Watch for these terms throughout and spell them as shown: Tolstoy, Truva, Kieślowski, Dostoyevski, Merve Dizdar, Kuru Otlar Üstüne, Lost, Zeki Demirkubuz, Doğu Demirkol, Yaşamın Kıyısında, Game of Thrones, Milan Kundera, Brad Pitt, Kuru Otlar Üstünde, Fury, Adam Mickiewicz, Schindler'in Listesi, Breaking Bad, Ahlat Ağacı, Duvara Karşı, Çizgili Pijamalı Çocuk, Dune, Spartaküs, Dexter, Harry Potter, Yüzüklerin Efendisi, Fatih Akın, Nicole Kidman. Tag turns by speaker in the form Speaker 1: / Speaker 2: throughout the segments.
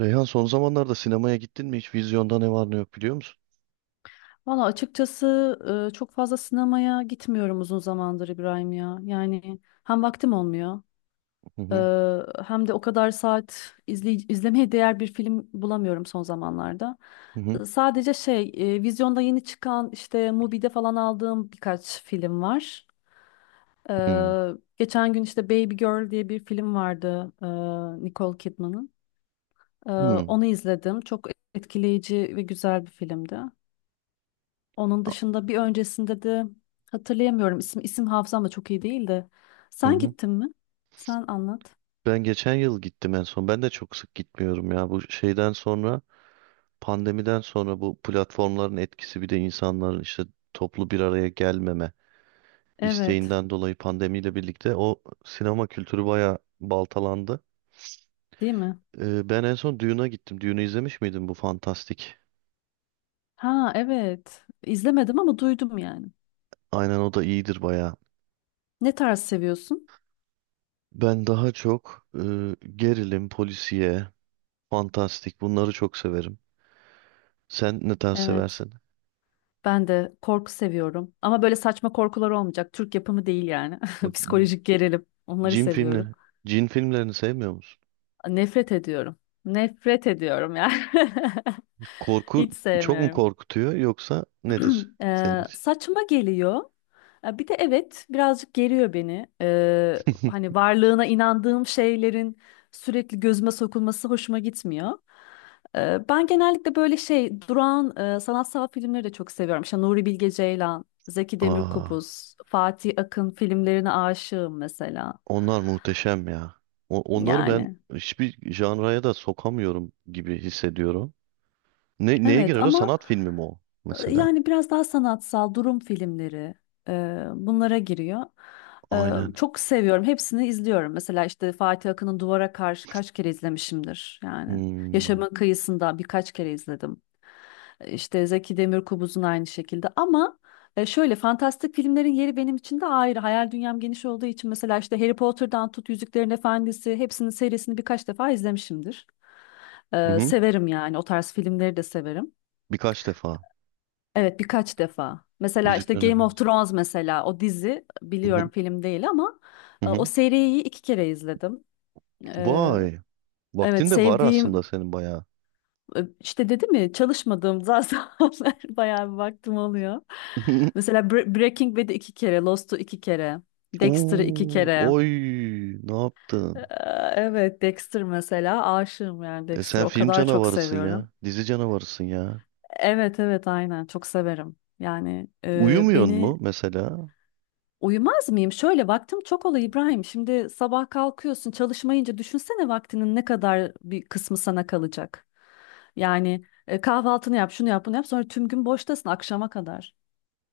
Speaker 1: Reyhan, son zamanlarda sinemaya gittin mi hiç? Vizyonda ne var ne yok biliyor musun?
Speaker 2: Valla açıkçası çok fazla sinemaya gitmiyorum uzun zamandır İbrahim ya. Yani hem vaktim olmuyor,
Speaker 1: Hı hı,
Speaker 2: e, hem de o kadar saat izlemeye değer bir film bulamıyorum son zamanlarda.
Speaker 1: hı hı,
Speaker 2: Sadece vizyonda yeni çıkan işte Mubi'de falan aldığım birkaç film var. E,
Speaker 1: hı
Speaker 2: Geçen gün işte Baby Girl diye bir film vardı, Nicole Kidman'ın. E,
Speaker 1: hı,
Speaker 2: Onu izledim. Çok etkileyici ve güzel bir filmdi. Onun
Speaker 1: a-
Speaker 2: dışında bir öncesinde de hatırlayamıyorum. İsim hafızam da çok iyi değil de.
Speaker 1: hı
Speaker 2: Sen
Speaker 1: hı.
Speaker 2: gittin mi? Sen anlat.
Speaker 1: Ben geçen yıl gittim en son. Ben de çok sık gitmiyorum ya. Bu pandemiden sonra bu platformların etkisi, bir de insanların işte toplu bir araya gelmeme
Speaker 2: Evet.
Speaker 1: isteğinden dolayı pandemiyle birlikte o sinema kültürü bayağı baltalandı.
Speaker 2: Değil mi?
Speaker 1: Ben en son Dune'a gittim. Dune'u izlemiş miydin, bu fantastik?
Speaker 2: Ha evet. İzlemedim ama duydum yani.
Speaker 1: Aynen, o da iyidir bayağı.
Speaker 2: Ne tarz seviyorsun?
Speaker 1: Ben daha çok gerilim, polisiye, fantastik. Bunları çok severim. Sen ne tarz
Speaker 2: Evet.
Speaker 1: seversin?
Speaker 2: Ben de korku seviyorum. Ama böyle saçma korkular olmayacak. Türk yapımı değil yani.
Speaker 1: O
Speaker 2: Psikolojik gerilim. Onları
Speaker 1: cin
Speaker 2: seviyorum.
Speaker 1: filmleri. Cin filmlerini sevmiyor musun?
Speaker 2: Nefret ediyorum. Nefret ediyorum yani.
Speaker 1: Korku
Speaker 2: Hiç
Speaker 1: çok mu
Speaker 2: sevmiyorum.
Speaker 1: korkutuyor, yoksa nedir senin için?
Speaker 2: Saçma geliyor. Ya bir de evet birazcık geriyor beni. Hani varlığına inandığım şeylerin sürekli gözüme sokulması hoşuma gitmiyor. Ben genellikle böyle şey durağan sanatsal filmleri de çok seviyorum. İşte Nuri Bilge Ceylan, Zeki
Speaker 1: Aa,
Speaker 2: Demirkubuz, Fatih Akın filmlerine aşığım mesela.
Speaker 1: onlar muhteşem ya. Onları ben
Speaker 2: Yani
Speaker 1: hiçbir janraya da sokamıyorum gibi hissediyorum. Neye
Speaker 2: evet
Speaker 1: girer o?
Speaker 2: ama.
Speaker 1: Sanat filmi mi o mesela?
Speaker 2: Yani biraz daha sanatsal durum filmleri bunlara giriyor.
Speaker 1: Aynen.
Speaker 2: Çok seviyorum. Hepsini izliyorum. Mesela işte Fatih Akın'ın Duvara Karşı kaç kere izlemişimdir yani.
Speaker 1: Hmm.
Speaker 2: Yaşamın Kıyısında birkaç kere izledim. İşte Zeki Demirkubuz'un aynı şekilde ama şöyle fantastik filmlerin yeri benim için de ayrı. Hayal dünyam geniş olduğu için mesela işte Harry Potter'dan tut Yüzüklerin Efendisi hepsinin serisini birkaç defa izlemişimdir.
Speaker 1: Hı-hı.
Speaker 2: Severim yani, o tarz filmleri de severim.
Speaker 1: Birkaç defa.
Speaker 2: Evet, birkaç defa. Mesela işte
Speaker 1: Yüzüklerin
Speaker 2: Game of
Speaker 1: Efendisi.
Speaker 2: Thrones, mesela o dizi biliyorum
Speaker 1: Hı-hı.
Speaker 2: film değil ama o
Speaker 1: Hı-hı.
Speaker 2: seriyi iki kere izledim. E,
Speaker 1: Vay. Vaktin
Speaker 2: evet
Speaker 1: de var aslında
Speaker 2: Sevdiğim,
Speaker 1: senin bayağı.
Speaker 2: işte dedim ya çalışmadığım zamanlar bayağı bir vaktim oluyor. Mesela Breaking Bad'i iki kere, Lost'u iki kere, Dexter'ı iki
Speaker 1: Oo,
Speaker 2: kere.
Speaker 1: oy, ne
Speaker 2: E,
Speaker 1: yaptın?
Speaker 2: evet, Dexter mesela, aşığım yani
Speaker 1: E sen
Speaker 2: Dexter'ı o
Speaker 1: film
Speaker 2: kadar çok
Speaker 1: canavarısın
Speaker 2: seviyorum.
Speaker 1: ya, dizi canavarısın ya.
Speaker 2: Evet, evet, aynen, çok severim. Yani
Speaker 1: Uyumuyorsun
Speaker 2: beni.
Speaker 1: mu mesela?
Speaker 2: Uyumaz mıyım? Şöyle, vaktim çok oluyor İbrahim. Şimdi sabah kalkıyorsun çalışmayınca, düşünsene vaktinin ne kadar bir kısmı sana kalacak. Yani kahvaltını yap, şunu yap, bunu yap. Sonra tüm gün boştasın akşama kadar.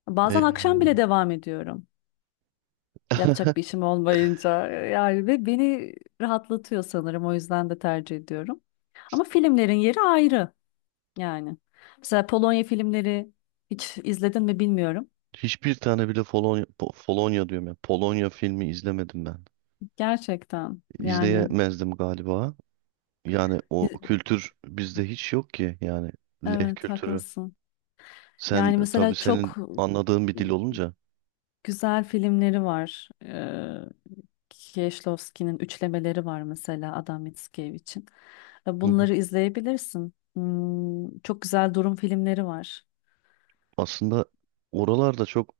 Speaker 2: Bazen
Speaker 1: E,
Speaker 2: akşam bile devam ediyorum. Yapacak bir işim olmayınca. Yani ve beni rahatlatıyor sanırım. O yüzden de tercih ediyorum. Ama filmlerin yeri ayrı yani. Mesela Polonya filmleri hiç izledin mi bilmiyorum.
Speaker 1: Hiçbir tane bile Polonya, Polonya diyorum ya. Polonya filmi izlemedim ben.
Speaker 2: Gerçekten yani.
Speaker 1: İzleyemezdim galiba. Yani o
Speaker 2: İz-
Speaker 1: kültür bizde hiç yok ki yani, leh
Speaker 2: Evet,
Speaker 1: kültürü.
Speaker 2: haklısın.
Speaker 1: Sen
Speaker 2: Yani
Speaker 1: tabii,
Speaker 2: mesela
Speaker 1: senin
Speaker 2: çok
Speaker 1: anladığın bir dil
Speaker 2: ıı,
Speaker 1: olunca.
Speaker 2: güzel filmleri var. Kieślowski'nin üçlemeleri var mesela, Adam Mickiewicz.
Speaker 1: Hı hı.
Speaker 2: Bunları izleyebilirsin. Çok güzel durum filmleri var.
Speaker 1: Aslında oralarda çok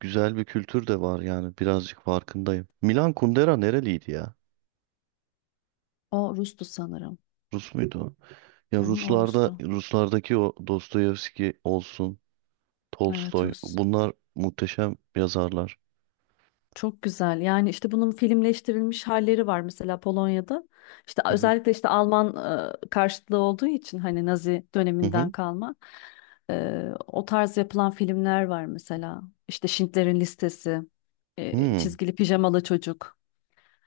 Speaker 1: güzel bir kültür de var yani, birazcık farkındayım. Milan Kundera nereliydi ya?
Speaker 2: O Rus'tu sanırım.
Speaker 1: Rus muydu o? Ya
Speaker 2: Hı hı, o
Speaker 1: Ruslarda,
Speaker 2: Rus'tu.
Speaker 1: Ruslardaki o Dostoyevski olsun,
Speaker 2: Evet,
Speaker 1: Tolstoy,
Speaker 2: Rus.
Speaker 1: bunlar muhteşem yazarlar.
Speaker 2: Çok güzel. Yani işte bunun filmleştirilmiş halleri var mesela Polonya'da. İşte
Speaker 1: Hı hı.
Speaker 2: özellikle işte Alman karşıtlığı olduğu için, hani Nazi
Speaker 1: Hı
Speaker 2: döneminden
Speaker 1: hı.
Speaker 2: kalma o tarz yapılan filmler var mesela. İşte Schindler'in Listesi,
Speaker 1: Hı
Speaker 2: Çizgili Pijamalı Çocuk.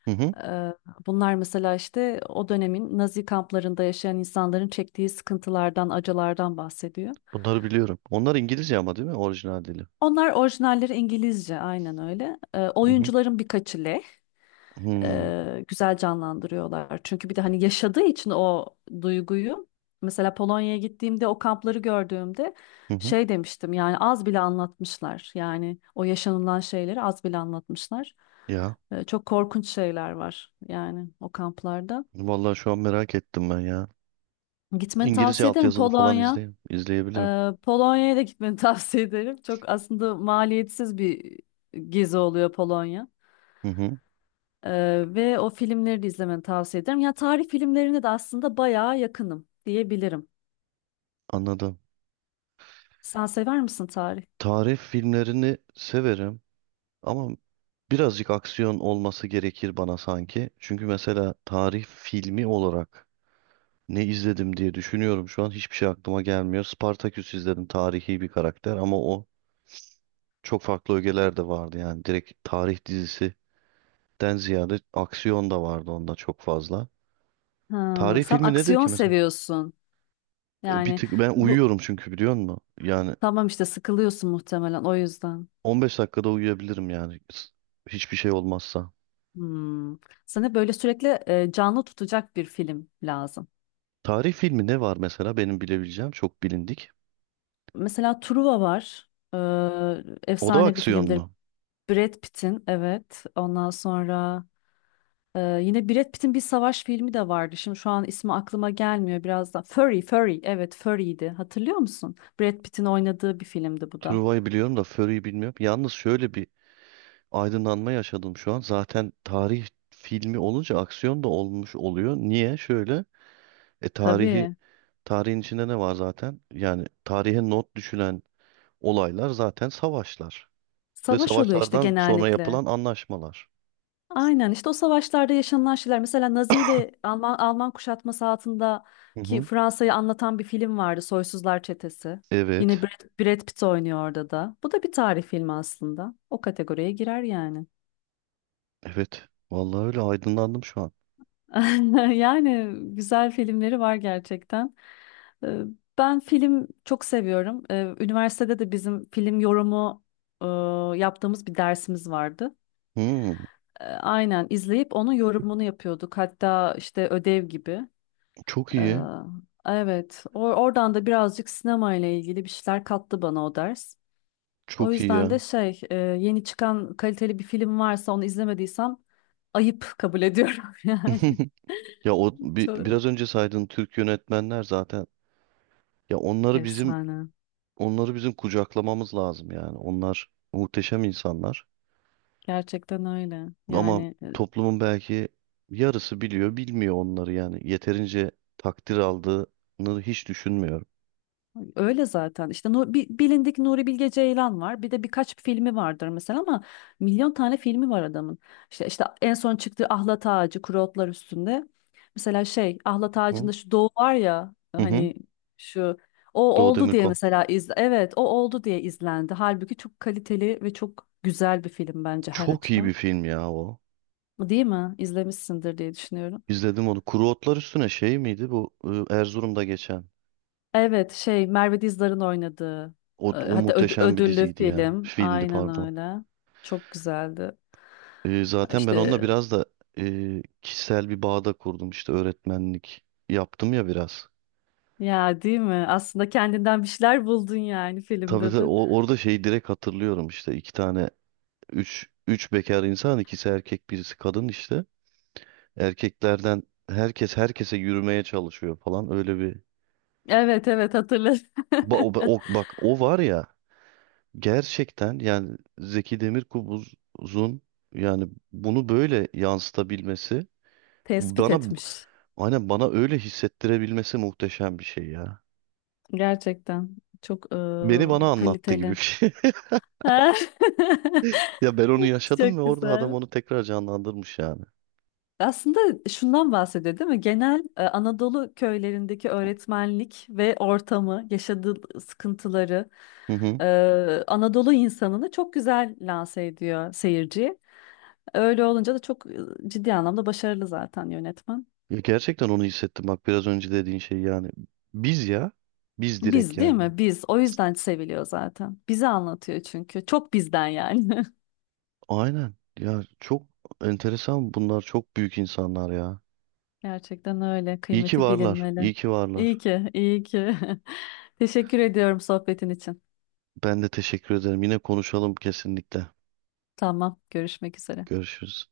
Speaker 1: hı. Hı.
Speaker 2: E, Bunlar mesela işte o dönemin Nazi kamplarında yaşayan insanların çektiği sıkıntılardan, acılardan bahsediyor.
Speaker 1: Bunları biliyorum. Onlar İngilizce ama, değil mi? Orijinal dili.
Speaker 2: Onlar orijinalleri İngilizce, aynen öyle.
Speaker 1: Hı hı.
Speaker 2: Oyuncuların birkaçı leh.
Speaker 1: Hı
Speaker 2: Güzel canlandırıyorlar. Çünkü bir de hani yaşadığı için o duyguyu, mesela Polonya'ya gittiğimde o kampları gördüğümde
Speaker 1: hı. Hı.
Speaker 2: şey demiştim, yani az bile anlatmışlar. Yani o yaşanılan şeyleri az bile anlatmışlar.
Speaker 1: Ya
Speaker 2: Çok korkunç şeyler var yani o kamplarda.
Speaker 1: vallahi şu an merak ettim ben ya.
Speaker 2: Gitmeni
Speaker 1: İngilizce
Speaker 2: tavsiye ederim
Speaker 1: altyazılı falan
Speaker 2: Polonya.
Speaker 1: izleyebilirim.
Speaker 2: Polonya'ya da gitmeni tavsiye ederim. Çok aslında maliyetsiz bir gezi oluyor Polonya.
Speaker 1: Hı hı.
Speaker 2: Ve o filmleri de izlemeni tavsiye ederim. Ya tarih filmlerine de aslında bayağı yakınım diyebilirim.
Speaker 1: Anladım.
Speaker 2: Sen sever misin tarih?
Speaker 1: Tarih filmlerini severim ama birazcık aksiyon olması gerekir bana sanki. Çünkü mesela tarih filmi olarak ne izledim diye düşünüyorum şu an. Hiçbir şey aklıma gelmiyor. Spartaküs izledim. Tarihi bir karakter, ama o çok farklı ögeler de vardı. Yani direkt tarih dizisinden ziyade aksiyon da vardı onda çok fazla.
Speaker 2: Ha,
Speaker 1: Tarih
Speaker 2: sen
Speaker 1: filmi nedir
Speaker 2: aksiyon
Speaker 1: ki mesela?
Speaker 2: seviyorsun.
Speaker 1: Bir
Speaker 2: Yani
Speaker 1: tık ben
Speaker 2: bu,
Speaker 1: uyuyorum çünkü, biliyor musun? Yani
Speaker 2: tamam işte sıkılıyorsun muhtemelen o yüzden.
Speaker 1: 15 dakikada uyuyabilirim yani. Hiçbir şey olmazsa.
Speaker 2: Hmm. Sana böyle sürekli canlı tutacak bir film lazım.
Speaker 1: Tarih filmi ne var mesela benim bilebileceğim, çok bilindik.
Speaker 2: Mesela Truva var.
Speaker 1: O da
Speaker 2: Efsane bir filmdir.
Speaker 1: aksiyonlu.
Speaker 2: Brad Pitt'in, evet. Ondan sonra yine Brad Pitt'in bir savaş filmi de vardı. Şimdi şu an ismi aklıma gelmiyor biraz da. Fury. Evet, Fury'ydi. Hatırlıyor musun? Brad Pitt'in oynadığı bir filmdi bu da.
Speaker 1: Truva'yı biliyorum da Fury'yi bilmiyorum. Yalnız şöyle bir aydınlanma yaşadım şu an. Zaten tarih filmi olunca aksiyon da olmuş oluyor. Niye? Şöyle, e tarihi
Speaker 2: Tabii.
Speaker 1: tarihin içinde ne var zaten? Yani tarihe not düşülen olaylar zaten savaşlar ve
Speaker 2: Savaş oluyor işte
Speaker 1: savaşlardan sonra
Speaker 2: genellikle.
Speaker 1: yapılan anlaşmalar.
Speaker 2: Aynen, işte o savaşlarda yaşanılan şeyler. Mesela Nazi ile Alman kuşatması
Speaker 1: Hı
Speaker 2: altındaki
Speaker 1: hı.
Speaker 2: Fransa'yı anlatan bir film vardı. Soysuzlar Çetesi. Yine
Speaker 1: Evet.
Speaker 2: Brad Pitt oynuyor orada da. Bu da bir tarih filmi aslında. O kategoriye girer yani.
Speaker 1: Evet. Vallahi öyle aydınlandım şu an.
Speaker 2: Yani güzel filmleri var gerçekten. Ee, Ben film çok seviyorum. Üniversitede de bizim film yorumu yaptığımız bir dersimiz vardı.
Speaker 1: Hmm,
Speaker 2: Aynen izleyip onun yorumunu yapıyorduk. Hatta işte ödev gibi.
Speaker 1: çok
Speaker 2: Ee,
Speaker 1: iyi.
Speaker 2: Evet, oradan da birazcık sinema ile ilgili bir şeyler kattı bana o ders. O
Speaker 1: Çok iyi
Speaker 2: yüzden de
Speaker 1: ya.
Speaker 2: şey, yeni çıkan kaliteli bir film varsa onu izlemediysem ayıp kabul ediyorum yani.
Speaker 1: Ya o
Speaker 2: Çok
Speaker 1: biraz önce saydığın Türk yönetmenler zaten, ya onları bizim
Speaker 2: efsane.
Speaker 1: onları bizim kucaklamamız lazım yani. Onlar muhteşem insanlar.
Speaker 2: Gerçekten öyle.
Speaker 1: Ama
Speaker 2: Yani
Speaker 1: toplumun belki yarısı biliyor, bilmiyor onları yani. Yeterince takdir aldığını hiç düşünmüyorum.
Speaker 2: öyle zaten. İşte bilindik Nuri Bilge Ceylan var. Bir de birkaç filmi vardır mesela ama milyon tane filmi var adamın. İşte en son çıktığı Ahlat Ağacı, Kuru Otlar Üstünde. Mesela şey Ahlat
Speaker 1: Hı
Speaker 2: Ağacı'nda şu Doğu var ya,
Speaker 1: hı. Hı.
Speaker 2: hani şu, o
Speaker 1: Doğu
Speaker 2: oldu diye
Speaker 1: Demirkol.
Speaker 2: mesela iz, evet o oldu diye izlendi. Halbuki çok kaliteli ve çok güzel bir film bence her
Speaker 1: Çok iyi
Speaker 2: açıdan.
Speaker 1: bir film ya o.
Speaker 2: Değil mi? İzlemişsindir diye düşünüyorum.
Speaker 1: İzledim onu. Kuru Otlar Üstüne şey miydi bu? Erzurum'da geçen.
Speaker 2: Evet, şey Merve Dizdar'ın oynadığı,
Speaker 1: O, o
Speaker 2: hatta
Speaker 1: muhteşem bir
Speaker 2: ödüllü
Speaker 1: diziydi ya.
Speaker 2: film.
Speaker 1: Filmdi
Speaker 2: Aynen
Speaker 1: pardon.
Speaker 2: öyle. Çok güzeldi.
Speaker 1: Zaten ben onunla
Speaker 2: İşte
Speaker 1: biraz da kişisel bir bağda kurdum. İşte öğretmenlik yaptım ya biraz.
Speaker 2: ya, değil mi? Aslında kendinden bir şeyler buldun yani
Speaker 1: Tabii
Speaker 2: filmde
Speaker 1: tabii,
Speaker 2: de.
Speaker 1: orada şeyi direkt hatırlıyorum, işte iki tane üç bekar insan, ikisi erkek birisi kadın işte. Erkeklerden herkes herkese yürümeye çalışıyor falan, öyle bir.
Speaker 2: Evet, evet, hatırladım.
Speaker 1: Bak o var ya, gerçekten yani, Zeki Demirkubuz'un yani bunu böyle yansıtabilmesi,
Speaker 2: Tespit
Speaker 1: bana
Speaker 2: etmiş.
Speaker 1: aynen bana öyle hissettirebilmesi muhteşem bir şey ya.
Speaker 2: Gerçekten çok
Speaker 1: Beni bana anlattı gibi bir
Speaker 2: kaliteli.
Speaker 1: şey. Ya ben onu yaşadım ve
Speaker 2: Çok
Speaker 1: orada adam
Speaker 2: güzel.
Speaker 1: onu tekrar canlandırmış yani.
Speaker 2: Aslında şundan bahsediyor değil mi? Genel Anadolu köylerindeki öğretmenlik ve ortamı, yaşadığı sıkıntıları,
Speaker 1: Hı hı.
Speaker 2: e, Anadolu insanını çok güzel lanse ediyor seyirciye. Öyle olunca da çok ciddi anlamda başarılı zaten yönetmen.
Speaker 1: Ya gerçekten onu hissettim, bak biraz önce dediğin şey yani. Biz ya. Biz direkt
Speaker 2: Biz, değil
Speaker 1: yani.
Speaker 2: mi? Biz. O yüzden seviliyor zaten. Bizi anlatıyor çünkü. Çok bizden yani.
Speaker 1: Aynen. Ya çok enteresan, bunlar çok büyük insanlar ya.
Speaker 2: Gerçekten öyle.
Speaker 1: İyi ki
Speaker 2: Kıymeti
Speaker 1: varlar.
Speaker 2: bilinmeli.
Speaker 1: İyi ki
Speaker 2: İyi
Speaker 1: varlar.
Speaker 2: ki, iyi ki. Teşekkür ediyorum sohbetin için.
Speaker 1: Ben de teşekkür ederim. Yine konuşalım kesinlikle.
Speaker 2: Tamam, görüşmek üzere.
Speaker 1: Görüşürüz.